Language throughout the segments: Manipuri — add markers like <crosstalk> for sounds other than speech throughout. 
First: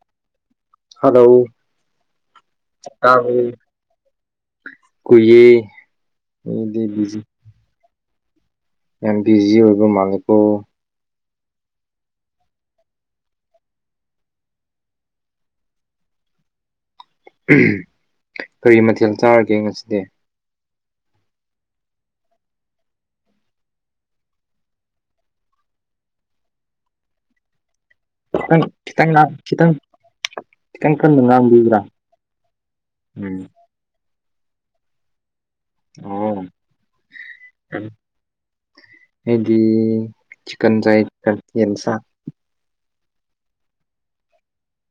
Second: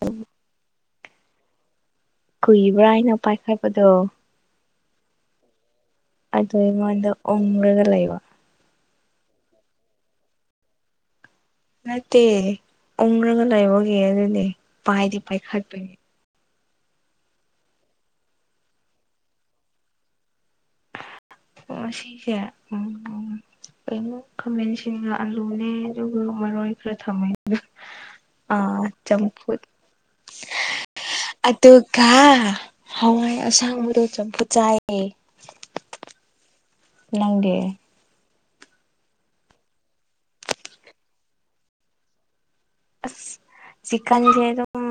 INAUDIBLE ꯍꯥꯂꯣ ꯀꯨꯏꯕ꯭ꯔꯥ ꯑꯩꯅ ꯄꯥꯏꯈꯠꯄꯗꯣ ꯀꯨꯏꯌꯦ ꯑꯗꯨ ꯃꯤꯗꯤ ꯑꯩꯉꯣꯟꯗ ꯎꯪꯔꯒ ꯂꯩꯕ ꯅꯪꯗꯤ ꯌꯤ ꯑꯣꯏꯕ ꯃꯥꯜꯂꯥꯕꯣ ꯅꯠꯇꯦ ꯎꯪꯔꯒ ꯂꯩꯕꯒꯤ ꯑꯗꯨꯅꯦ ꯄꯥꯏꯗꯤ ꯄꯥꯏꯈꯠꯄꯒꯤ ꯎꯝ ꯀꯔꯤ ꯃꯊꯦꯜ ꯆꯥꯔꯒꯦ ꯉꯁꯤꯗꯤ ꯉꯁꯤꯖꯦ ꯎꯝꯎꯝ ꯀꯩꯅꯣ ꯈꯥꯃꯦꯟꯁꯤꯟꯒ ꯑꯂꯨꯅꯦ ꯑꯗꯨꯒ ꯃꯔꯣꯏ ꯈꯔ ꯊꯝꯃꯦ ꯑꯗꯨꯒ ꯈꯤꯇꯪ ꯑꯥꯑ ꯈꯤꯇꯪ ꯆꯝꯐꯨꯠ ꯈꯤꯇꯪ ꯈꯤꯇꯪ ꯀꯟꯅ ꯉꯥꯡꯕꯤꯕ꯭ꯔꯥ ꯑꯗꯨꯒꯥꯑ ꯍꯋꯥꯏ ꯎꯝ ꯑꯁꯥꯡꯕꯗꯣ ꯆꯝꯐꯨꯠ ꯆꯥꯏ ꯑꯦ ꯑꯣꯑꯣꯡ ꯅꯪꯗꯤ ꯎꯪ ꯑꯩꯗꯤꯏ ꯆꯤꯛꯀꯟ ꯆꯥꯏꯌꯦ ꯌꯦꯟꯁꯥ ꯑꯥꯁ ꯆꯤꯛꯀꯟꯖꯦ ꯑꯗꯨꯝ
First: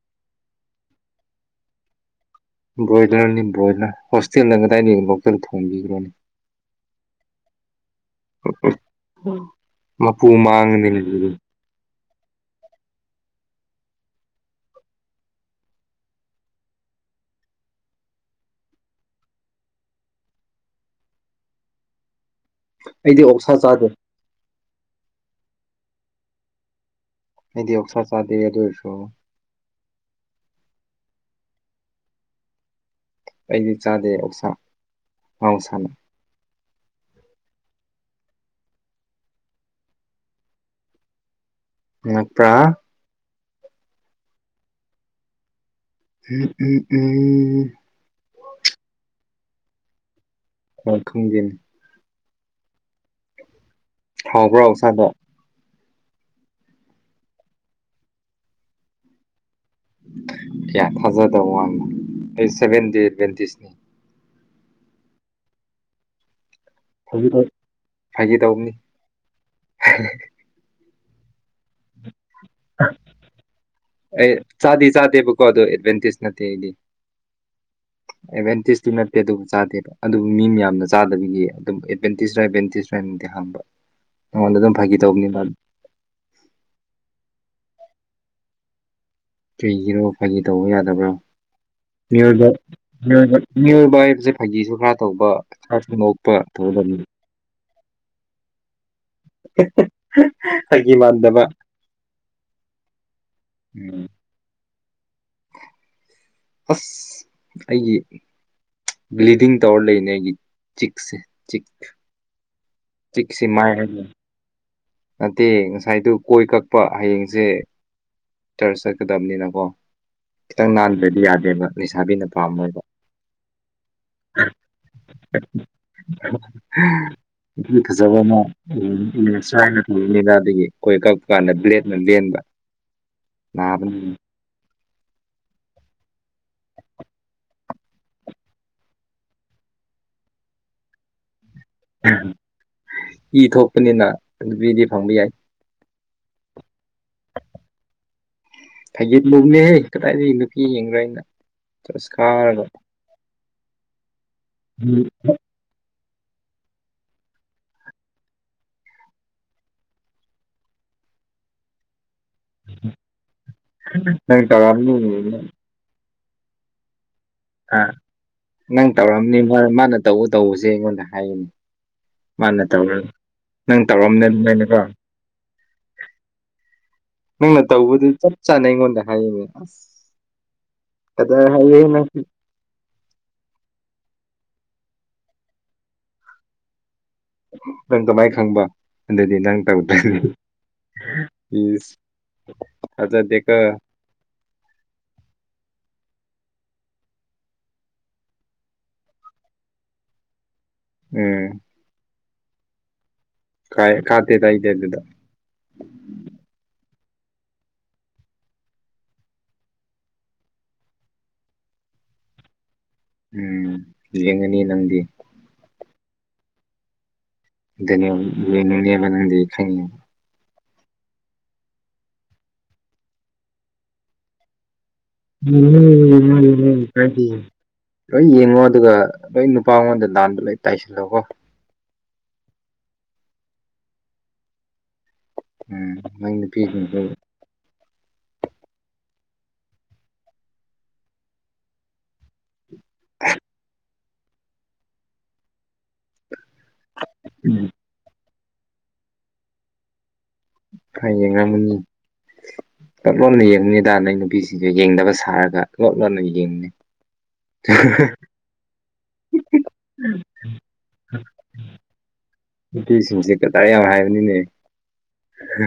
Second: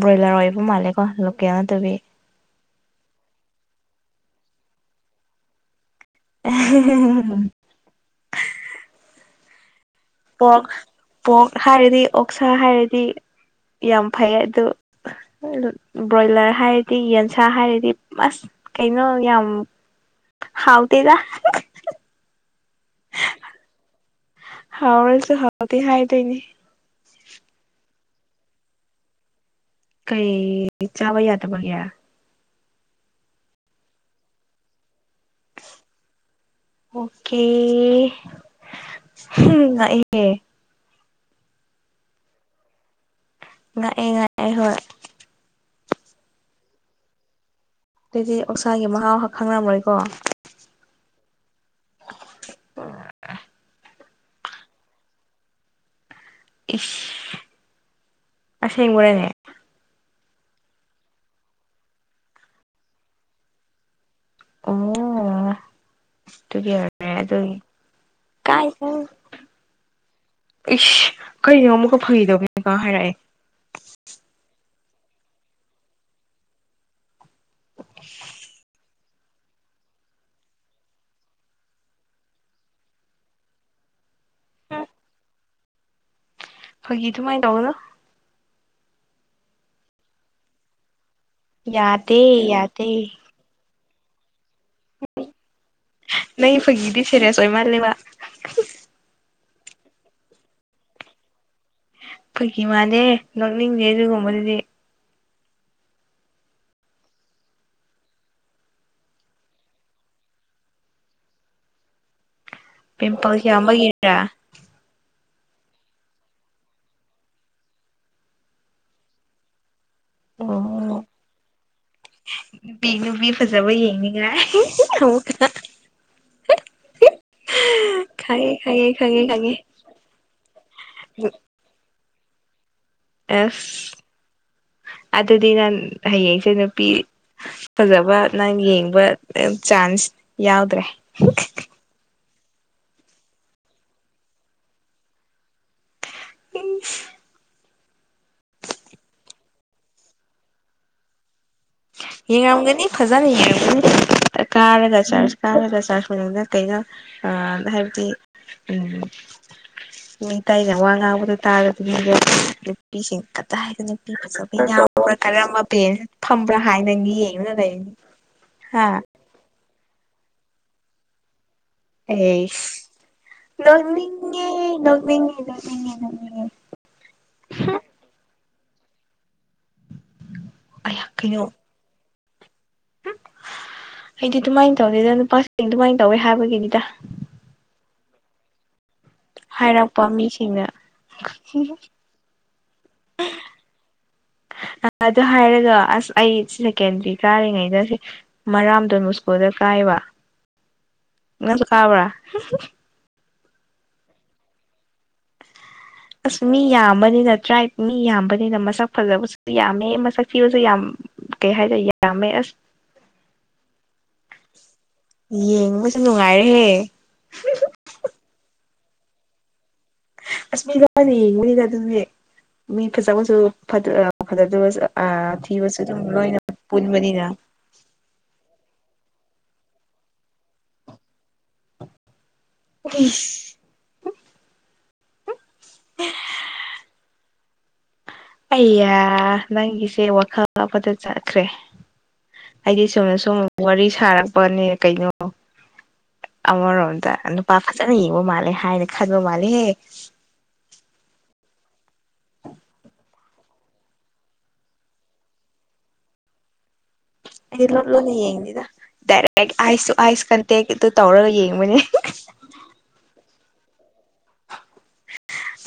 ꯕ꯭ꯔꯣꯏꯂꯔ ꯑꯣꯏꯕ ꯃꯥꯜꯂꯦꯀꯣ ꯂꯣꯀꯦꯜ ꯅꯠꯇꯕꯤ ꯕ꯭ꯔꯣꯏꯂꯔꯅꯤ ꯕ꯭ꯔꯣꯏꯂꯔ ꯍꯣꯁꯇꯦꯜꯗ ꯀꯗꯥꯏꯗꯒꯤ ꯂꯣꯛꯀꯦꯜ ꯊꯣꯡꯕꯤꯒ꯭ꯔꯅꯦ ꯑꯍꯦ ꯍꯦ ꯍꯣꯏ INAUDIBLE ꯄꯣꯛ ꯄꯣꯛ ꯍꯥꯏꯔꯗꯤ ꯑꯣꯛꯁꯥ ꯍꯥꯏꯔꯗꯤ ꯌꯥꯝ ꯐꯩꯌꯦ ꯑꯗꯨ ꯕ꯭ꯔꯣꯏꯂꯔ ꯍꯥꯏꯔꯗꯤ ꯌꯦꯟꯁꯥ ꯍꯥꯏꯔꯗꯤ ꯃꯁ ꯀꯩꯅꯣ ꯌꯥꯝ ꯍꯥꯎꯇꯦꯗꯥ ꯑꯩꯗꯤ ꯑꯣꯛꯁꯥ ꯆꯥꯗꯦ ꯍꯥꯎꯔꯁꯨ ꯍꯥꯎꯇꯦ ꯍꯥꯏꯗꯣꯏꯅꯦ ꯑꯩꯗꯤ ꯑꯣꯛꯁꯥ ꯆꯥꯗꯦ ꯑꯗꯨ ꯑꯣꯏꯔꯁꯨ ꯀꯩ ꯆꯥꯕ ꯌꯥꯗꯕꯒꯤ ꯑꯩꯗꯤ ꯆꯥꯗꯦ ꯑꯣꯛꯁꯥ ꯃꯍꯧꯁꯥꯅꯦ ꯑꯣꯀꯦ ꯍꯨꯝ ꯉꯛꯑꯦ ꯉꯛꯄ꯭ꯔꯥ ꯉꯛꯑꯦ ꯉꯛꯑꯦ ꯍꯣꯏ ꯎꯝ ꯎꯝ ꯎꯝ ꯑꯗꯨꯗꯤ ꯑꯣꯛꯁꯥꯒꯤ ꯃꯍꯥꯎ ꯍꯛ ꯈꯪꯉꯝꯃꯣꯏꯀꯣ ꯑꯝ ꯈꯪꯗꯦ ꯍꯥꯎꯕ꯭ꯔꯣ ꯑꯣꯛꯁꯥꯗꯣ ꯏꯁ ꯑꯁꯦꯡꯕꯔꯅꯦ ꯀꯌꯥ ꯊꯥꯖꯗꯕ ꯋꯥꯅꯤꯗ <unintelligible> <unintelligible> ꯑꯣ ꯑꯗꯨꯒꯤ ꯑꯦ ꯑꯗꯨꯒꯤ ꯐꯥꯒꯤ ꯇꯧꯕꯅꯤ ꯀꯥꯢꯗꯦ ꯏꯁ ꯀꯔꯤꯅꯣ ꯑꯃꯨꯛꯀ ꯐꯥꯒꯤ ꯇꯧꯕꯅꯤ ꯍꯥꯏꯔꯛꯑꯦ ꯑꯩ ꯆꯥꯗꯦ ꯆꯥꯗꯦꯕꯀꯣ ꯑꯗꯨ ꯑꯦꯗꯚꯦꯟꯇꯦꯖ ꯅꯠꯇꯦ ꯑꯩꯗꯤ ꯏꯚꯦꯟꯇꯤꯁꯒꯤ ꯅꯠ ꯇꯦ ꯑꯗꯨꯕꯨ ꯆꯥꯗꯦꯕ ꯑꯗꯨꯕꯨ ꯃꯤ ꯃꯌꯥꯝꯅ ꯆꯥꯗꯕꯤꯒꯤ ꯑꯗꯨꯝ ꯑꯦꯗꯚꯦꯟꯇꯦꯖ ꯔ ꯑꯦꯗꯚꯦꯟꯇꯦꯖꯔꯥ ꯑꯗꯨꯝꯗꯤ ꯍꯪꯕ ꯅꯪꯉꯣꯟꯗ ꯑꯗꯨꯝ ꯐꯥꯒꯤ ꯇꯧꯕꯅꯤꯗ ꯐꯥꯒꯤ ꯑꯗꯨꯨꯃꯥꯏꯅ ꯇꯧꯒꯅꯣ ꯀꯩꯒꯤꯅꯣ ꯐꯒꯤ ꯇꯧꯕ ꯌꯥꯗꯕ꯭ꯔꯣ ꯌꯥꯗꯦ ꯃꯤꯑꯣꯏꯕ ꯌꯥꯗꯦ ꯃꯤꯑꯣꯢꯕ ꯃꯤꯑꯣꯏꯕ ꯍꯥꯏꯕꯁꯦ ꯐꯥꯒꯤꯁꯨ ꯈꯔ ꯇꯧꯕ ꯒꯔꯁꯨ ꯅꯣꯛ ꯅꯪꯒꯤ ꯐꯥꯒꯤꯗꯤ ꯁꯦꯔꯤꯁ ꯑꯣꯏ ꯃꯥꯜꯂꯦꯕ ꯐꯥꯒꯤ ꯃꯥꯟꯗꯕ ꯐꯩꯒꯤ ꯃꯥꯜꯗꯦ ꯅꯣꯛꯅꯤꯡꯗꯦ ꯎꯝ ꯑꯗꯨꯒꯨꯝꯕꯗꯨꯗꯤ ꯑꯁ ꯑꯩꯒꯤ ꯕ꯭ꯂꯤꯗꯤꯡ ꯇꯧꯔ ꯂꯩꯅꯦ ꯑꯩꯒꯤ ꯆꯤꯛꯁꯦ ꯆꯤꯛ ꯆꯤꯛꯁꯤ ꯄꯤꯝꯄꯜꯁ ꯃꯥꯏ ꯍꯥꯏꯗꯅ ꯌꯥꯝꯕꯒꯤꯔꯥ ꯅꯠꯇꯦ ꯉꯁꯥꯏꯗꯨ ꯀꯣꯏ ꯀꯛꯄ ꯍꯌꯦꯡꯁꯦ ꯆꯥꯔꯆ ꯆꯠꯀꯗꯕꯅꯤꯅꯀꯣ ꯈꯤꯇꯪ ꯑꯣ ꯅꯥꯟꯗ꯭ꯔꯗꯤ ꯌꯥꯗꯦꯕ ꯂꯩꯁꯥꯕꯤꯅ ꯄꯥꯝꯃꯣꯏꯕ <unintelligible> ꯐꯖꯕ ꯌꯦꯡꯅꯤ ꯍꯝ <unintelligible> ꯐꯖꯕ ꯑꯃ ꯈꯪꯉꯦ ꯈꯪꯉꯦ ꯎꯝ ꯈꯪꯉꯦ ꯈꯪꯉꯦ <unintelligible> ꯃꯦꯂꯥꯗꯒꯤ ꯀꯣꯢ ꯀꯥꯛꯄꯒꯥꯟꯗ ꯕ꯭ꯂꯦꯠ ꯅ ꯂꯦꯜꯕ ꯑꯦꯁ ꯑꯗꯨꯗꯤ ꯅꯪ ꯍꯌꯦꯡꯁꯦ ꯅꯨꯄꯤ ꯐꯖꯕ ꯅꯪ ꯌꯦꯡꯕ ꯆꯥꯟꯁ ꯌꯥꯎꯗ꯭ꯔꯦ ꯏ ꯊꯣꯛꯄꯅꯤꯅ ꯅꯨꯄꯤꯗꯤ ꯐꯪꯕ ꯌꯥꯏ ꯢꯁ ꯐꯥꯒꯤ ꯑꯧꯕꯅꯤꯍꯦ ꯀꯗꯥꯏꯗꯒꯤ ꯅꯨꯄꯤ ꯌꯦꯡꯒꯦꯔꯥ ꯌꯦꯡꯉꯝꯒꯅꯤ ꯐꯖꯅ ꯌꯦꯡꯉꯝꯒꯅꯤ ꯀꯥꯔꯒ ꯆꯥꯔꯆ ꯀꯥꯔꯒ ꯆꯥꯔꯆ ꯈꯨꯡꯒꯪꯗ ꯀꯩꯅꯣ ꯑꯥ ꯍꯥꯏꯕꯗꯤ ꯎꯝ ꯃꯤ ꯑꯇꯥꯏꯅ ꯋꯥ ꯉꯥꯡꯕꯗꯨ ꯇꯥꯔ <unintelligible> ꯅꯨꯄꯤꯁꯤꯡ ꯀꯗꯥꯢꯗ ꯅꯨꯄꯤ ꯅꯪ ꯐꯖꯕ ꯌꯥꯎꯕ꯭ꯔꯥ ꯇꯧꯔꯝꯅꯤ ꯀꯔꯝꯕ ꯄꯦꯁ ꯐꯝꯕ꯭ꯔꯥ ꯍꯥꯏꯅ ꯌꯦꯡꯉ ꯑ ꯅꯪ ꯇꯧꯔꯝꯅꯤ ꯃꯥ ꯃꯥꯅ ꯇꯧ ꯇꯧꯕꯁꯦ ꯑꯩꯉꯣꯟꯗ ꯍꯥꯏꯒꯅꯤ ꯑꯦꯁ ꯇꯧꯔꯝꯅꯤ ꯅꯣꯛꯅꯤꯡꯉꯦ ꯑꯗꯨꯃꯥꯏꯅꯀꯣ ꯅꯣꯛꯅꯤꯡꯉꯦ ꯅꯣꯛꯅꯤꯡ ꯑꯩꯖꯨꯅꯦ ꯅꯣꯛꯅꯤꯡꯉꯦ ꯅꯪꯅ ꯇꯧꯕꯗꯨ ꯆꯞ ꯆꯥꯅ ꯑꯩꯉꯣꯟꯗ ꯍꯥꯏꯌꯦꯅꯦ ꯑꯩꯌꯥ ꯀꯗ꯭ꯔ ꯀꯩꯅꯣ ꯍꯩꯌꯦ ꯅꯪꯗꯤ ꯑꯩꯗꯤ ꯑꯗꯨꯃꯥꯏꯟ ꯇꯧꯅꯤꯗ ꯅꯨꯄꯥꯁꯤ ꯑꯗꯨꯃꯥꯏꯟ ꯇꯧꯋꯦ ꯍꯥꯏꯕꯒꯤꯅꯤꯗꯥ ꯅꯪ ꯀꯃꯥꯏ ꯈꯪꯕ ꯑꯗꯨꯗꯤ ꯅꯪ ꯍꯥꯏꯔꯛꯄ ꯇꯧꯗꯥꯏꯅꯦ ꯃꯤꯁꯤꯡꯅ ꯏꯁ ꯊꯥꯖꯗꯦꯀꯣ ꯑꯗꯨ ꯍꯥꯏꯔꯒ ꯑꯁ ꯑꯩ ꯁꯦꯀꯦꯟꯗ꯭ꯔꯤ ꯀꯥꯔꯤꯉꯩꯗꯁꯦ ꯃꯔꯥꯝ ꯗꯣꯟ ꯃꯨꯁꯀꯣꯗ ꯀꯥꯏꯕ ꯎꯝ ꯅꯪꯁꯨ ꯀꯥꯕ꯭ꯔꯥ ꯀꯥꯏ ꯀꯥꯗꯦꯗꯥ ꯑꯩꯗꯤ ꯑꯗꯨꯗ ꯑꯁ ꯃꯤ ꯌꯥꯝꯕꯅꯤꯅ ꯇ꯭ꯔꯥꯏꯞ ꯃꯤ ꯌꯥꯝꯕꯅꯤꯅ ꯃꯁꯛ ꯐꯖꯕꯁꯨ ꯌꯥꯝꯃꯦ ꯃꯁꯛ ꯊꯤꯕꯁꯨ ꯌꯥꯝ ꯀꯩ ꯍꯥꯏꯇꯥꯏ ꯌꯥꯝꯃꯦ ꯑꯁ ꯎꯝ ꯌꯦꯡꯉꯅꯤ ꯅꯪꯗꯤ ꯌꯦꯡꯕꯁꯨ ꯅꯨꯡꯉꯥꯏꯔꯦꯍꯦ ꯑꯗꯨꯅꯦ ꯌꯦꯡꯉꯒ ꯅꯪꯗꯤ ꯈꯪꯉꯦ ꯑꯁ ꯃꯤꯗꯅꯤ ꯃꯤꯗ ꯑꯗꯨꯅꯦ ꯃꯤ ꯐꯖꯕꯁꯨ ꯑꯥ ꯐꯖꯗꯕꯁꯨ ꯑꯥ ꯊꯤꯕꯁꯨ ꯑꯗꯨꯝ ꯌꯦꯡꯉꯣ ꯂꯣꯏꯅ ꯌꯦꯡꯉꯣ ꯀꯥꯏꯗꯦ ꯄꯨꯟꯕꯅꯤꯅ ꯂꯣꯏ ꯌꯦꯡꯉꯣ ꯑꯗꯨꯒ ꯂꯣꯏ ꯅꯨꯄꯥ ꯑꯩꯉꯣꯟꯗ ꯂꯥꯟꯕ ꯂꯣꯏ ꯇꯥꯏꯁꯤꯜꯂꯣꯀꯣ ꯒꯤꯁ ꯎꯝ ꯅꯣꯏ ꯅꯨꯄꯤ ꯁꯤꯡꯁꯨ ꯑꯩꯌꯥ ꯅꯪꯒꯤꯁꯦ ꯋꯥꯈꯜ ꯑꯃꯗ ꯆꯠꯈ꯭ꯔꯦ ꯑꯩꯗꯤ ꯆꯨꯝꯅ ꯁꯨꯝ ꯋꯥꯔꯤ ꯁꯥꯔꯛꯄꯅꯦ ꯀꯩꯅꯣ ꯑꯃꯔꯣꯝꯗ ꯅꯨꯄꯥ ꯐꯠ ꯎꯝ ꯐꯖꯅ ꯌꯦꯡꯕ ꯃꯥꯜꯂꯦ ꯍꯥꯏꯅ ꯈꯟꯕ ꯃꯥꯜꯂꯦꯍꯦ ꯐꯌꯦꯡꯉꯝꯃꯅꯤ ꯂꯣꯠ ꯂꯣꯟꯅ ꯌꯦꯡꯕꯅꯤꯗꯥ ꯅꯣꯏ ꯅꯨꯄꯤꯁꯤꯡꯁꯦ ꯌꯦꯡꯗꯕ ꯁꯥꯔꯒ ꯂꯣꯠ ꯂꯣꯟꯅ ꯌꯦꯡꯕꯅꯤ ꯑꯩꯗꯤ ꯂꯣꯠ ꯂꯣꯠꯅ ꯌꯦꯡꯗꯦꯗꯥ ꯗꯥꯏꯔꯦꯛ ꯑꯥꯏꯁ ꯁꯨ ꯑꯥꯏꯁ ꯀꯟꯇꯦꯛ ꯑꯗꯨ ꯇꯧꯔꯒ ꯌꯦꯡꯕꯅꯦ ꯅꯨꯄꯤꯁꯤꯡꯁꯦ ꯀꯗꯔ ꯌꯥꯝ ꯍꯥꯏꯕꯅꯤꯅꯦ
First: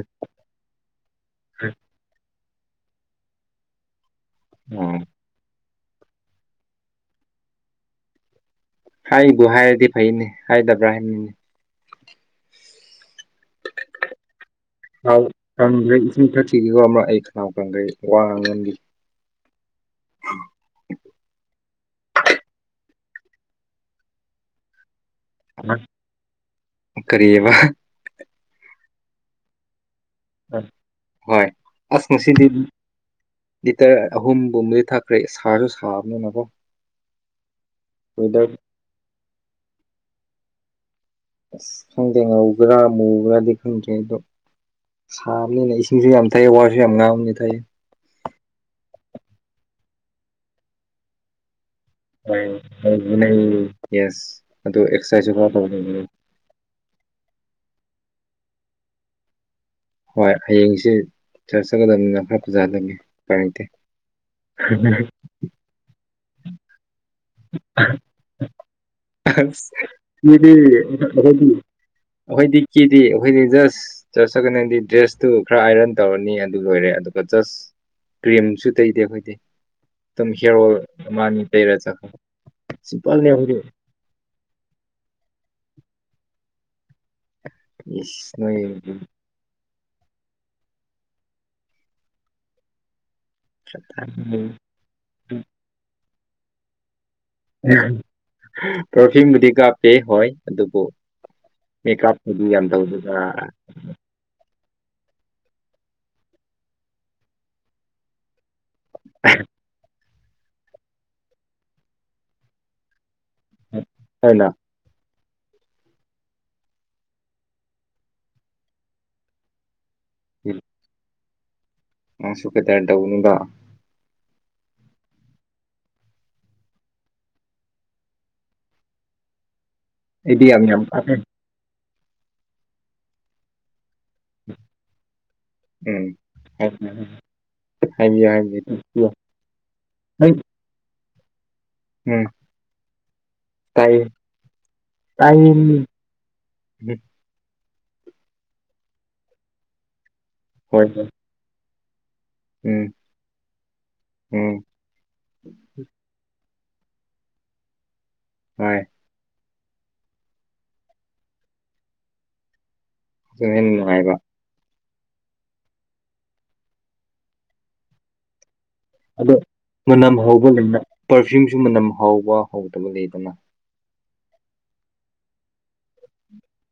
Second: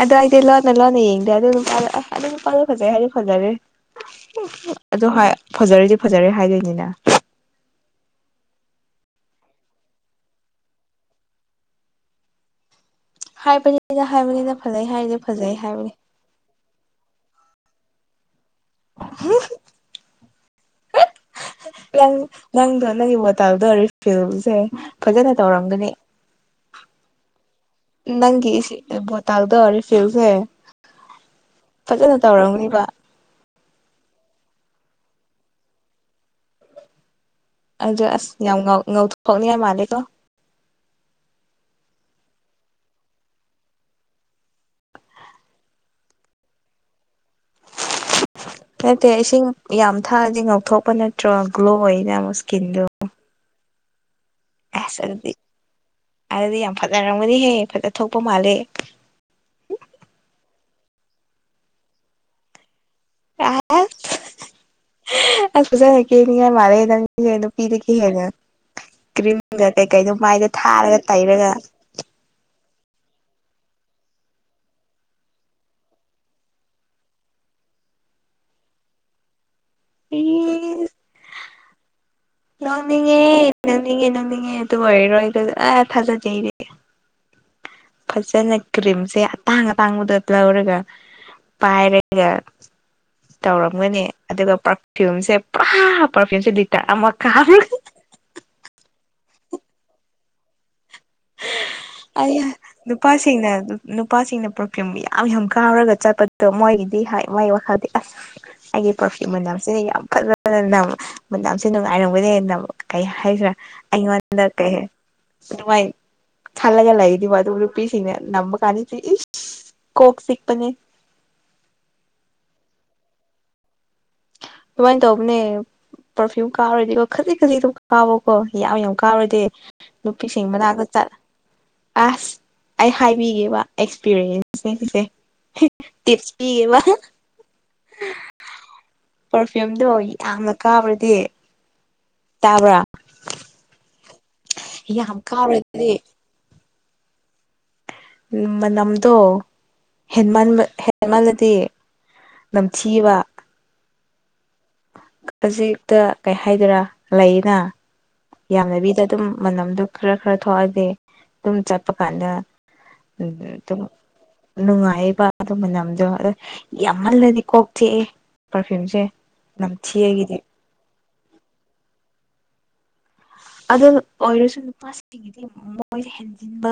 ꯑꯗꯣ ꯑꯩꯗꯤ ꯂꯣꯟꯅ ꯂꯣꯟꯅ ꯌꯦꯡꯗꯦ ꯑꯗꯨ ꯅꯨꯄꯥꯗꯣ ꯑꯁ ꯑꯗꯨ ꯅꯨꯄꯥꯗꯣ ꯐꯖꯩ ꯍꯥꯏꯗꯤ ꯐꯖꯔꯦ ꯑ ꯑꯗꯨ ꯍꯥꯏ ꯐꯖꯔꯗꯤ ꯐꯖꯔꯦ ꯍꯥꯏꯗꯣꯏꯅꯤꯅ ꯍꯥꯏꯕꯨ ꯍꯥꯏꯔꯗꯤ ꯐꯩꯅꯦ ꯍꯥꯏꯗꯕ꯭ꯔꯥ ꯍꯥꯏꯝꯅꯤꯅꯦ ꯍꯥꯏꯕꯅꯤꯗꯥ ꯍꯥꯏꯕꯅꯤꯗꯥ ꯐꯖꯩ ꯍꯥꯏꯗꯤ ꯐꯖꯩ ꯍꯥꯏꯕꯅꯤ ꯊꯤꯔꯛꯈꯤꯒꯦꯀꯣ ꯑꯃꯛ ꯑꯩ ꯈꯅꯥꯎ ꯀꯪꯒꯩ ꯋꯥ ꯉꯥꯡꯉꯤ <unintelligible> <inaudible> ꯅꯪ ꯅꯪꯗꯣ ꯅꯪꯒꯤ ꯋꯥ ꯇꯥꯎꯗꯣꯔꯤ ꯐ꯭ꯌꯜꯁꯦ ꯐꯖꯅ ꯇꯧꯔꯝꯒꯅꯤ ꯀꯔꯤꯕ ꯅꯪꯒꯤ ꯁꯤ ꯚꯣꯇꯥꯜꯗꯣ ꯆꯦꯜꯁꯦ ꯍꯣꯏ ꯑꯁ ꯐꯖꯅ ꯉꯁꯤꯗꯤ ꯇꯧꯔꯝꯃꯅꯤꯕꯥ ꯂꯤꯇꯔ ꯑꯍꯨꯝꯒꯨꯝꯕꯗꯤ ꯊꯛꯈ꯭ꯔꯦ ꯁꯥꯔꯁꯨ ꯁꯥꯕꯅꯤꯅꯀꯣ ꯑꯗꯣ ꯑꯁ ꯋꯦꯗꯔ ꯌꯥꯝ ꯉꯧ ꯉꯧꯊꯣꯛꯅꯤꯉꯥꯏ ꯃꯥꯜꯂꯦꯀꯣ ꯑꯁ ꯈꯪꯗꯦ ꯉꯧꯕ꯭ꯔꯥ ꯃꯨꯕ꯭ꯔꯥꯗꯤ ꯈꯪꯗ꯭ꯔꯦ ꯑꯗꯣ ꯁꯥꯕꯅꯤꯅ ꯏꯁꯤꯡꯁꯨ ꯌꯥꯝ ꯊꯛꯑꯦ ꯋꯥꯁꯨ ꯌꯥꯝ ꯉꯥꯡꯕꯅꯤꯅ ꯊꯡꯑꯦ ꯅꯠꯇꯦ ꯏꯁꯤꯡ ꯌꯥꯝ ꯊꯛꯑꯗꯤ ꯉꯧꯊꯣꯛꯄ ꯅꯠꯇ꯭ꯔꯣ ꯒ꯭ꯂꯣ ꯑꯣꯏ <unintelligible> ꯌꯦꯁ ꯑꯗꯨ ꯑꯁ ꯑꯗꯨꯗꯤ ꯑꯦꯛꯁꯔꯁꯥꯏꯖꯁꯨ ꯈꯔ ꯇꯧꯅꯤꯡꯉꯤ ꯑꯗꯨꯗꯤ ꯌꯥꯝ ꯐꯖꯔꯝꯒꯅꯤꯍꯦ ꯐꯖ ꯊꯣꯛꯄ ꯃꯥꯜꯂꯦ ꯍꯣꯏ ꯍꯌꯦꯡꯁꯦ ꯆ꯭ꯔꯁ ꯆꯠꯀꯗꯕꯅꯤꯅ ꯈꯔ ꯐꯖꯍꯜꯂꯒꯦ ꯎꯄꯥꯏ ꯂꯩꯇꯦ ꯑꯁ ꯑꯁ ꯐꯖꯅ ꯀꯦꯅꯤꯡꯉ ꯃꯥꯜꯂꯦ ꯅꯪ ꯅꯨꯄꯤꯗꯒꯤ ꯍꯦꯟꯅ ꯀ꯭ꯔꯤꯝꯒ ꯀꯩꯀꯩꯗꯣ ꯃꯥꯏꯗ ꯀꯤꯗꯤ ꯊꯥꯔꯒ ꯇꯩꯔꯒ ꯑꯥꯈꯣꯏꯗꯤ ꯀꯦꯗꯤ ꯑꯥꯈꯣꯏꯗꯤ ꯖꯁ ꯆꯠ ꯆꯠꯀꯅꯦꯗꯤ ꯗ꯭ꯔꯦꯁꯇꯨ ꯈꯔ ꯑꯥꯏꯔꯟ ꯇꯧꯔꯅꯤ ꯑꯗꯨ ꯂꯣꯏꯔꯦ ꯑꯗꯨꯒ ꯖꯠꯁ ꯀ꯭ꯔꯤꯝꯁꯨ ꯇꯩꯗꯦ ꯑꯩꯈꯣꯏꯗꯤ ꯗꯨꯝ ꯍꯤꯌꯔ ꯑꯣꯏꯜ ꯏꯁ ꯑꯃꯅꯤ ꯇꯩꯔ ꯆꯠꯈ꯭ꯔ ꯂꯥꯛꯅꯤꯡꯉꯦ <unintelligible> ꯑꯗꯨ ꯑꯣꯏꯔꯔꯣꯏꯗ ꯑꯥ ꯊꯥꯖꯗꯦ ꯑꯩꯗꯤ ꯏꯁ ꯐꯖꯅ ꯅꯣꯏ ꯀ꯭ꯔꯤꯝꯁꯦ ꯑꯇꯥꯡ ꯑꯇꯥꯡꯕꯗ ꯂꯧꯔꯒ ꯄꯥꯏꯔꯒ ꯇꯧꯔꯝꯒꯅꯤ ꯑꯗꯨꯒ ꯄꯔꯐ꯭ꯌꯨꯝꯁꯦ ꯄꯨꯔꯥ ꯄꯔꯐ꯭ꯌꯨꯝꯁꯦ ꯂꯤꯇꯔ ꯑꯃ ꯀꯥꯞ ꯄꯔꯐ꯭ꯌꯨꯝꯕꯨꯗꯤ ꯀꯥꯞꯄꯦ ꯍꯣꯏ ꯑꯗꯨꯕꯨ ꯃꯦꯛꯀꯞꯄꯨꯗꯤ ꯑꯩꯌꯥ ꯌꯥꯝ ꯇꯧꯗꯦꯗ ꯅꯨꯄꯥꯁꯤꯡꯅ ꯅꯨꯄꯥꯁꯤꯡꯅ ꯄ꯭ꯔꯐ꯭ꯌꯨꯝ ꯌꯥꯝ ꯌꯥꯝ ꯀꯥꯞꯔꯒ ꯆꯠꯄꯗꯣ ꯃꯣꯏꯒꯤꯗꯤ ꯍꯥꯏ ꯃꯥꯏ ꯋꯥꯈꯜꯗꯤ ꯑꯁ ꯑꯩꯒꯤ ꯄꯔꯐ꯭ꯌꯨꯝ ꯃꯅꯝꯁꯦ ꯌꯥꯝ ꯐꯖꯅ ꯅꯝ ꯃꯅꯝꯁꯦ ꯅꯨꯡꯉꯥꯏꯔꯝꯒꯅꯤ ꯀꯩ ꯍꯥꯏꯁꯤꯔꯥ ꯑꯩꯉꯣꯟꯗ ꯍꯣꯏꯅ ꯀꯩ ꯑꯗꯨꯃꯥꯏ ꯈꯜꯂꯒ ꯂꯩꯗꯤꯕ ꯑꯗꯨ ꯅꯨꯄꯤꯁꯤꯡꯅꯦ ꯅꯝꯕ ꯀꯥꯟꯗꯗꯤ ꯏꯁ ꯀꯣꯛ ꯆꯤꯛꯄꯅꯦ ꯅꯪꯁꯨ ꯀꯗꯔ ꯇꯧꯒꯅꯨꯗ ꯗꯨꯃꯥꯏ ꯇꯧꯕꯅꯦ ꯄꯔꯐ꯭ꯌꯨꯝ ꯀꯥꯞꯔꯗꯤꯀꯣ ꯈꯖꯤꯛ ꯈꯖꯤꯛ ꯗꯨꯝ ꯀꯥꯞꯄꯣꯀꯣ ꯌꯥꯝ ꯌꯥꯝ ꯀꯥꯞꯔꯗꯤ ꯑꯩꯗꯤ ꯅꯨꯄꯤꯁꯤꯡ ꯌꯥꯝ ꯌꯥꯝ ꯃꯅꯥꯛꯇ ꯆꯠ ꯀꯥꯞꯄꯦ ꯑꯁ ꯑꯩ ꯍꯥꯏꯕꯤꯒꯦꯕ ꯑꯦꯛꯁꯄꯤꯔꯤꯌꯦꯟꯁ ꯁꯤꯡꯁꯦ <unintelligible> ꯍꯥꯏꯕꯤꯌꯣ <unintelligible> ꯄꯔꯐ꯭ꯌꯨꯝꯗꯣ ꯌꯥꯝꯅ ꯀꯥꯞꯔꯗꯤ ꯎꯝ ꯇꯥꯏꯌꯦ ꯌꯥꯝ ꯇꯥꯏꯌꯦꯃꯤ ꯀꯥꯞꯔꯗꯤ ꯎꯝ ꯃꯅꯝꯗꯣ ꯍꯦꯟꯃꯟꯕ ꯍꯣꯏ ꯍꯣꯏ ꯍꯦꯟꯃꯜꯂꯗꯤ ꯎꯝ ꯅꯝꯊꯤꯕ ꯎꯝ ꯈꯖꯤꯛꯇ ꯀꯩ ꯍꯥꯏꯗꯣꯏꯔꯥ ꯂꯩꯅ ꯍꯣꯏ ꯌꯥꯝꯅꯕꯤꯗ ꯑꯗꯨꯝ ꯃꯅꯝꯗꯣ ꯈꯔ ꯈꯔ ꯊꯣꯛꯑꯗꯤ ꯑꯗꯨꯝ ꯆꯠꯄ ꯀꯥꯟꯗ ꯑꯗꯨꯅ <unintelligible> ꯍꯦꯟꯅ ꯅꯨꯡꯉꯥꯏꯕ ꯅꯨꯡꯉꯥꯏꯕ ꯑꯗꯨ ꯃꯅꯝꯗꯣ ꯌꯥꯝꯃꯜꯂꯗꯤ ꯀꯣꯛ ꯆꯤꯛꯑꯦ ꯄꯔꯐ꯭ꯌꯨꯝꯁꯦ ꯑꯗꯣ ꯅꯝꯊꯤ ꯃꯅꯝ ꯑꯩꯒꯤꯗꯤ ꯍꯥꯎꯕ ꯂꯩꯅ ꯄꯔꯐ꯭ꯌꯨꯝꯁꯨ ꯃꯅꯝ ꯍꯥꯎꯕ ꯍꯥꯎꯇꯕ ꯂꯩꯗꯅ ꯑꯗꯨ ꯑꯣꯏꯔꯁꯨ ꯅꯨꯄꯥ ꯁꯤꯗꯤ ꯃꯣꯏꯁꯦ ꯍꯦꯟꯖꯤꯟꯕ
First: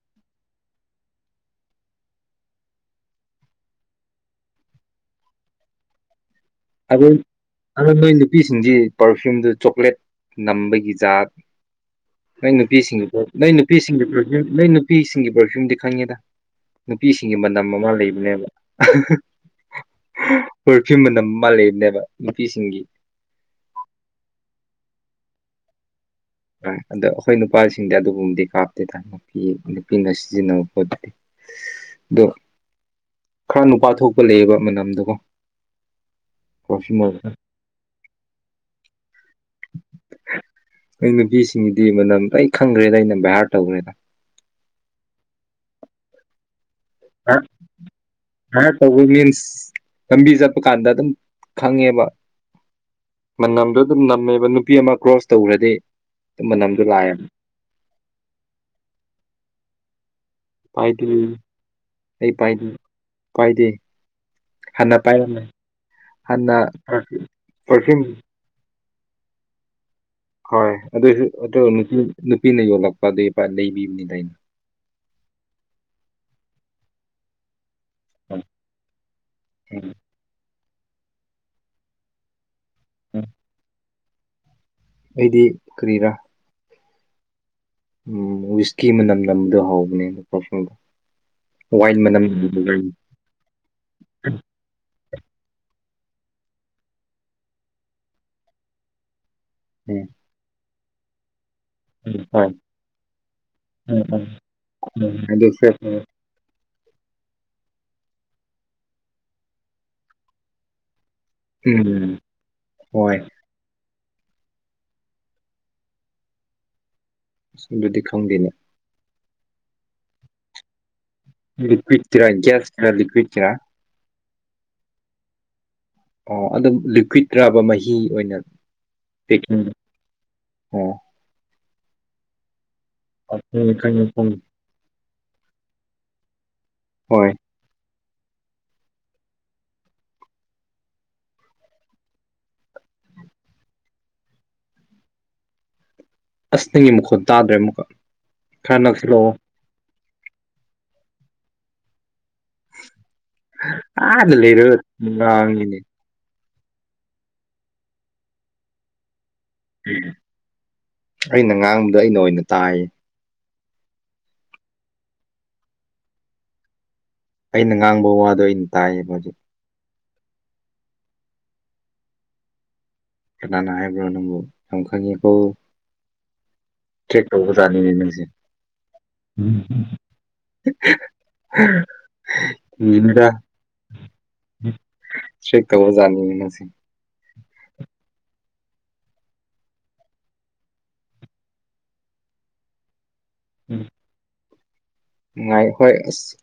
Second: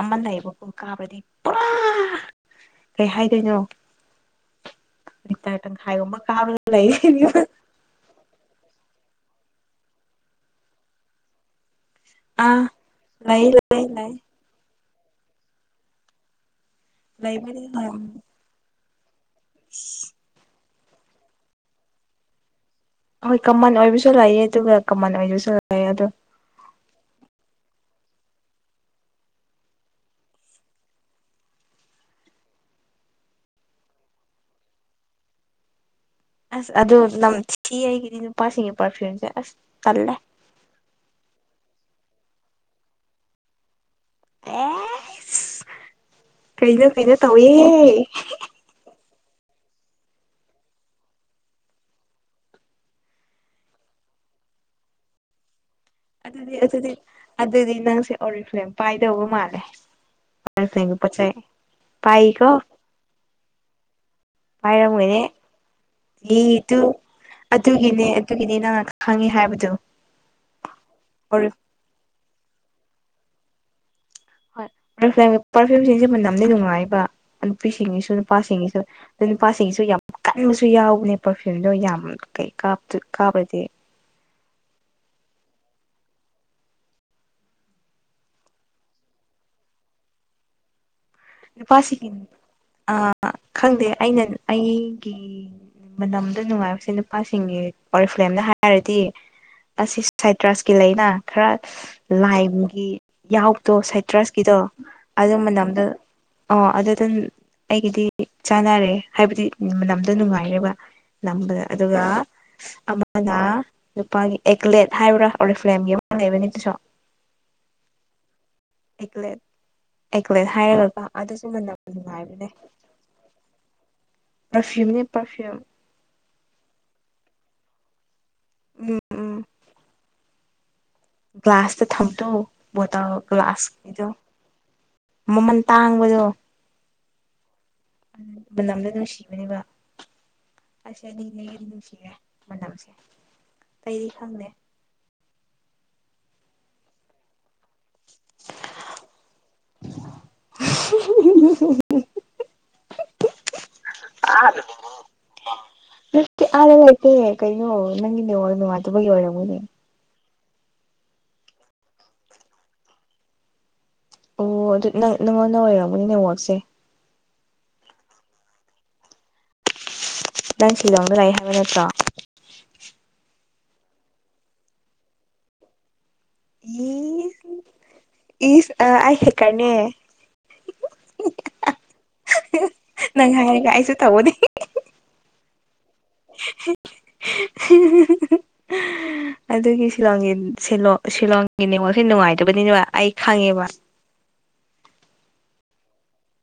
ꯑꯃ ꯂꯩꯌꯦꯕꯀꯣ ꯀꯥꯞꯔꯗꯤ ꯄꯨꯔꯥ ꯀꯩ ꯍꯥꯏꯗꯣꯏꯅꯣ ꯂꯤꯇꯔ ꯇꯪꯈꯥꯏꯒꯨꯝꯕ ꯀꯥꯞꯔꯒ ꯂꯩ ꯑꯗꯣ ꯑꯗꯣ ꯅꯣꯏ ꯅꯨꯄꯤꯁꯤꯡꯁꯤ ꯄꯔꯐ꯭ꯌꯨꯝꯗꯨ ꯆꯣꯀ꯭ꯂꯦꯠ ꯅꯝꯕꯒꯤ ꯖꯥꯠ ꯅꯣꯏ ꯑꯥ ꯅꯨꯄꯤꯁꯤꯡ ꯂꯩ ꯅꯣꯏ ꯂꯩ ꯅꯨꯄꯤꯁꯤꯡꯒꯤ ꯂꯩ <unintelligible> ꯅꯣꯏ ꯅꯨꯄꯤꯁꯤꯡꯒꯤ ꯄꯔꯐ꯭ꯌꯨꯝꯗꯤ ꯈꯪꯉꯦꯗ ꯅꯨꯄꯤꯁꯤꯡꯒꯤ ꯂꯩꯕꯗꯤ ꯃꯅꯝ ꯑꯃ ꯂꯩꯕꯅꯦꯕ ꯄꯔꯐ꯭ꯌꯨꯝ ꯃꯅꯝ ꯑꯃ ꯂꯩꯕꯅꯦꯕ ꯅꯨꯄꯤꯁꯤꯡꯒꯤ ꯍꯣꯏ ꯀꯃꯟ ꯑꯣꯏꯕꯁꯨ ꯂꯩꯌꯦ ꯑꯗꯨꯒ ꯀꯃꯟ ꯑꯣꯏꯗꯕꯁꯨ ꯂꯩꯌꯦ ꯑꯗꯨ ꯑꯗꯣ ꯑꯩꯈꯣꯏ ꯅꯨꯄꯥꯁꯤꯡꯗꯤ ꯑꯗꯨꯒꯨꯝꯕꯗꯤ ꯀꯥꯞꯇꯦꯗ ꯅꯨꯄꯤ ꯅꯨꯄꯤꯅ ꯁꯤꯖꯤꯟꯅꯕ ꯄꯣꯠꯇꯗꯤ ꯑꯗꯣ ꯈꯔ ꯅꯨꯄꯥ ꯊꯣꯛꯄ ꯂꯩꯌꯦꯕ ꯃꯅꯝꯗꯒꯣ ꯑꯁ ꯑꯗꯨꯣ ꯅꯝꯊꯤ ꯑꯩꯒꯤꯗꯤ ꯅꯨꯄꯥꯁꯤꯡꯒꯤ ꯄꯔꯐ꯭ꯤꯌꯨꯝꯁꯦ ꯑꯁ ꯆꯜꯂꯦ ꯑꯩ ꯅꯨꯄꯤꯁꯤꯡꯒꯤꯗꯤ ꯃꯅꯝ ꯂꯣꯏ ꯈꯪꯈ꯭ꯔꯦꯗ ꯑꯩꯅ ꯚꯦꯍꯥꯔ ꯇꯧꯈ꯭ꯔꯦꯗ ꯑꯦ ꯀꯩꯅꯣ ꯀꯩꯅꯣ ꯇꯧꯋꯦ ꯈꯔ ꯇꯧꯕ ꯃꯤꯟꯁ ꯂꯝꯕꯤ ꯆꯠꯄ ꯀꯥꯟꯗ ꯑꯗꯨꯝ ꯈꯪꯉꯦꯕ ꯃꯅꯝꯗꯨꯣ ꯑꯗꯨꯝ ꯅꯝꯃꯦꯕ ꯅꯨꯄꯤ ꯑꯃ ꯀ꯭ꯔꯣꯁ ꯇꯧꯈ꯭ꯔꯗꯤ ꯑꯗꯨꯗꯤ ꯃꯅꯝꯗꯣ ꯑꯗꯨꯗꯤ ꯂꯥꯛꯑꯦꯕ ꯑꯗꯨꯗꯤ ꯅꯪꯁꯦ ꯑꯣꯔꯦꯟ ꯐ꯭ꯂꯦꯝ ꯄꯥꯏꯗꯧꯕ ꯃꯥꯜꯂꯦ ꯍꯣꯜꯁꯦꯟꯒꯤ ꯄꯥꯏꯗꯦ ꯄꯣꯠꯆꯩ ꯄꯥꯏꯀꯣ ꯄꯥꯏꯗꯤ ꯍꯥꯟꯅ ꯄꯥꯏꯔꯝꯃꯦ ꯑꯦ ꯍꯥꯟꯅ ꯑꯗꯨ ꯄꯔꯐ꯭ꯌꯨꯝ ꯑꯗꯨꯒꯤꯅꯦ ꯑꯗꯨꯒꯤꯅꯦ ꯅꯪꯅ ꯈꯪꯉꯦ ꯍꯥꯏꯕꯗꯨ ꯍꯣꯏ ꯑꯗꯨꯁꯨ ꯑꯣꯔꯤ ꯑꯗꯨ ꯅꯨꯄꯤ ꯅꯨꯄꯤꯅ ꯌꯣꯜꯂꯛꯄ ꯑꯗꯨ ꯏꯄꯥ ꯂꯩꯕꯤꯕꯅꯤꯗ ꯑꯩꯅ ꯍꯣꯏ <unintelligible> ꯄꯔꯐ꯭ꯌꯨꯝꯁꯤꯡꯁꯦ ꯃꯅꯝꯗꯤ ꯅꯨꯡꯉꯥꯏꯑꯦꯕ ꯅꯨꯄꯤꯁꯤꯡꯒꯤꯁꯨ ꯅꯨꯄꯥꯁꯤꯡꯒꯤꯁꯨ ꯑꯗꯣ ꯅꯨꯄꯥꯁꯤꯡꯒꯤꯁꯨ ꯌꯥꯝ ꯀꯟꯕ ꯁꯨ ꯌꯥꯎꯕꯅꯦ ꯄꯔꯐ꯭ꯌꯨꯝꯗꯣ ꯌꯥꯝ ꯀꯩ ꯀꯥꯞꯇꯨꯏ ꯀꯥꯕꯒꯤ ꯑꯩꯗꯤ ꯀꯔꯤꯔꯥ ꯎꯝ ꯋꯤꯁꯀꯤ ꯃꯅꯝ ꯅꯝꯕꯗꯨꯣ ꯍꯧꯕꯅꯦꯅ ꯄꯔꯐ꯭ꯌꯨꯝ ꯋꯥꯏꯟ ꯃꯅꯝ <unintelligible> ꯑ ꯈꯪꯗꯦ ꯑꯩꯅ ꯑꯩꯒꯤ ꯃꯅꯝꯗ ꯅꯨꯡꯉꯥꯏꯕꯁꯦ ꯅꯨꯄꯥꯁꯤꯡꯒꯤ ꯑꯣꯔꯤꯐ꯭ꯂꯦꯝꯅ ꯍꯥꯏꯔꯗꯤ ꯑꯁꯤꯏ ꯁꯥꯏꯇ꯭ꯔꯁꯀꯤ ꯂꯩꯅ ꯈꯔ ꯍꯣꯏ ꯂꯥꯏꯝꯒꯤ ꯌꯥꯎꯗꯣ ꯁꯥꯏꯇ꯭ꯔꯁꯀꯤꯗꯣ ꯎꯝ ꯑꯗꯨ ꯃꯇꯝꯗ ꯈꯔ ꯑꯣ ꯑꯗꯨ ꯑꯗꯨꯝ ꯑꯩꯒꯤꯗꯤ ꯆꯥꯟꯅꯔꯦ ꯍꯥꯏꯕꯗꯤ ꯃꯅꯝꯗ ꯅꯨꯡꯉꯥꯏꯔꯦꯕ ꯅꯝꯕꯗ ꯑꯗꯨꯒ ꯎꯝ ꯍꯣꯏ ꯑꯃꯅ ꯅꯨꯨꯄꯥꯒꯤ ꯑꯦꯛꯂꯦꯠ ꯍꯥꯏꯕ꯭ꯔꯥ ꯑꯣꯔꯤꯐ꯭ꯂꯦꯝꯒꯤ ꯑꯃ ꯂꯩꯕꯅꯤ ꯑꯗꯨꯁꯨ ꯁꯤꯃꯗꯤ ꯈꯪꯗꯦꯅꯦ ꯑꯦꯛꯒꯔꯦꯠ ꯑꯦꯛꯒꯔꯦꯠ ꯍꯥꯏꯔꯒ ꯂꯤꯀ꯭ꯨꯠꯀꯤꯔ ꯒꯤꯌꯁꯀꯔ ꯂꯤꯀ꯭ꯨꯠꯀꯤꯔ ꯄꯔꯐꯤꯌꯨꯝꯅꯦ ꯄꯔꯐꯤꯌꯨꯝ ꯑꯣ ꯂꯤꯀ꯭ꯨꯠꯀꯤꯔ ꯃꯍꯤ ꯑꯣꯏꯅ ꯎꯝ ꯎꯝ ꯄꯦꯛꯀꯤꯡ ꯑꯣ ꯒ꯭ꯂꯥꯁꯇ ꯊꯝꯕꯗꯣ ꯕꯣꯇꯜ ꯑꯣ, ꯒ꯭ꯂꯥꯁ ꯈꯪꯉꯦ ꯈꯪꯉꯦ ꯀꯤꯗꯣ ꯈꯪꯉꯦ ꯃꯃꯜ ꯇꯥꯡꯕꯗꯣ ꯍꯣꯏ ꯃꯅꯝꯗꯨ ꯅꯨꯡꯁꯤꯕꯅꯦꯕ ꯑꯁ <unintelligible> ꯅꯨꯡꯁꯤꯔꯦ ꯃꯅꯝꯁꯦ ꯑꯇꯩꯗꯤ ꯈꯪꯗꯦ ꯑꯁ ꯅꯪꯒꯤ ꯃꯈꯣꯟ ꯇꯥꯗ꯭ꯔꯦ ꯑꯃꯨꯛꯀ ꯈꯔ ꯅꯛꯁꯤꯜꯂꯛꯑꯣ ꯑꯥꯗ ꯂꯩꯔꯒ ꯉꯥꯡꯢꯅꯦ ꯑꯦ ꯑꯥꯗ ꯂꯩꯇꯦ ꯀꯩꯅꯣ ꯅꯪꯒꯤ ꯅꯦꯠꯋꯥꯛ ꯅꯨꯡꯉꯥꯏꯇꯕꯒꯤ ꯑꯣꯏꯔꯝꯒꯅꯤ ꯎꯝ ꯑꯩꯅ ꯉꯥꯡꯕꯗꯣ ꯑꯩꯅ ꯑꯣꯏꯅ ꯇꯥꯏ ꯑꯣ ꯑꯗꯨ ꯅꯪ ꯅꯪꯉꯣꯟꯗ ꯑꯣꯏꯔꯝꯒꯅꯤ ꯅꯦꯠꯋꯥꯛꯁꯦ ꯑꯩꯅ ꯉꯥꯡꯕ ꯋꯥꯗꯣ ꯑꯩꯅ ꯇꯥꯏꯌꯦꯕ ꯍꯧꯖꯤꯛ ꯅꯪ ꯁꯤꯂꯣꯡꯗ ꯂꯥꯛꯏ ꯍꯥꯏꯕ ꯅꯠꯇ꯭ꯔꯣ ꯀꯅꯥ ꯍꯥꯏꯕ꯭ꯔꯣ ꯅꯪꯕꯨ ꯌꯥꯝ ꯈꯪꯢꯀꯣ ꯇ꯭ꯔꯦꯛ ꯏꯁ ꯇꯧꯕ ꯖꯥꯠꯅꯤꯅꯦ ꯅꯪꯁꯦ ꯏꯁ ꯑ ꯑꯩ ꯍꯦꯛꯀꯔꯅꯦ ꯅꯪ ꯍꯥꯏꯔꯒ ꯑꯩꯁꯨ ꯇꯧꯕꯅꯤ <inaudible> ꯆꯦꯛ ꯇꯧꯕꯖꯥꯠꯅꯤꯅꯦ ꯅꯪꯁꯦ <unintelligible> ꯑꯗꯨꯒꯤ ꯁꯤꯂꯣꯡꯒꯤ ꯁꯤꯂꯣ ꯁꯤꯂꯣꯡꯒꯤ ꯅꯦꯠꯋꯥꯛꯁꯦ ꯅꯨꯡꯉꯥꯏꯇꯕꯅꯤꯕ ꯑꯩ ꯈꯪꯉꯦꯕ ꯅꯨꯡꯉꯥꯏ ꯍꯣꯏ ꯑꯁ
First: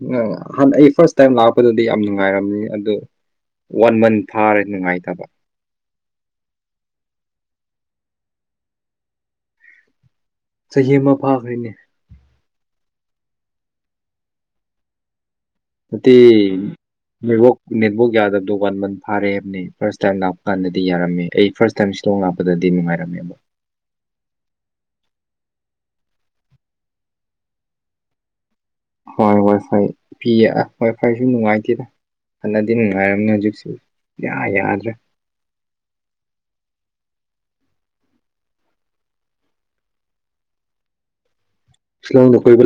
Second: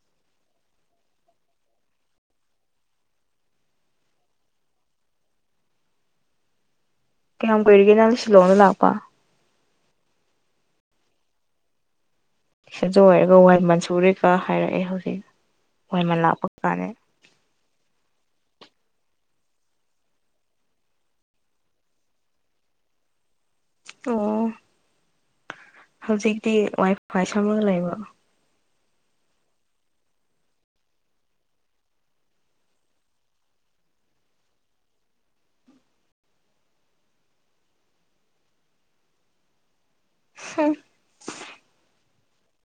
ꯍꯥꯟꯅ ꯑꯩ ꯐꯥ꯭ꯔꯁ ꯇꯥꯏꯝ ꯂꯥꯛꯄꯗꯗꯤ ꯌꯥꯝ ꯅꯨꯡꯉꯥꯏꯔꯝꯃꯤ ꯑꯗꯨ ꯋꯥꯟ ꯃꯟ ꯐꯥꯔꯦ ꯅꯨꯡꯉꯥꯏꯇꯕ ꯀꯌꯥꯝ ꯀꯨꯏꯔꯒꯦ ꯅꯪ ꯁꯤꯂꯣꯡꯗ ꯂꯥꯛꯄ ꯆꯍꯤ ꯑꯃ ꯐꯥꯈ꯭ꯔꯦꯅꯦ ꯑꯗꯨ ꯑꯣꯏꯔꯒ ꯋꯥꯟ ꯃꯟ ꯁꯨꯔꯦꯀ ꯍꯥꯏꯔꯛꯑꯦ ꯍꯧꯖꯤꯛ ꯅꯠꯇꯦ ꯋꯥꯏꯃꯜ ꯂꯥꯛꯄ ꯀꯥꯟꯗ ꯅꯦꯠꯋꯥꯛ ꯅꯦꯠꯋꯥꯛ ꯌꯥꯗꯕꯗꯣ ꯋꯥꯟ ꯃꯟ ꯐꯥꯔꯦ ꯍꯥꯏꯕꯅꯤ ꯐꯥꯔꯁ ꯇꯥꯏꯝ ꯂꯥꯛꯄ ꯀꯥꯟꯗꯗꯤ ꯌꯥꯔꯝꯃꯦ ꯑꯩ ꯐꯥꯔꯁ ꯇꯥꯏꯝ ꯁꯤꯂꯣꯡ ꯂꯥꯛꯄꯗꯗꯤ ꯅꯨꯡꯉꯥꯏꯔꯝꯃꯦꯕ ꯑꯣ ꯍꯧꯖꯤꯛꯇꯤ ꯋꯥꯏ ꯐꯥꯏ ꯁꯝꯃꯒ ꯂꯩꯕ꯭ꯔꯣ ꯍꯣꯏ ꯋꯥꯏ ꯐꯥꯏ ꯄꯤꯌꯦ ꯑꯥ ꯋꯥꯏ ꯐꯥꯏꯁꯨ ꯅꯨꯡꯉꯥꯏꯇꯦꯗ ꯍꯥꯟꯅꯗꯤ ꯅꯨꯡꯉꯥꯏꯔꯝꯅꯤ ꯍꯧꯖꯤꯛ ꯁꯨꯌꯥ ꯌꯥꯗ꯭ꯔꯦ ꯍꯨꯡ ꯁꯤꯂꯣꯡꯗ ꯀꯣꯏꯕ ꯂꯥꯛꯑꯣ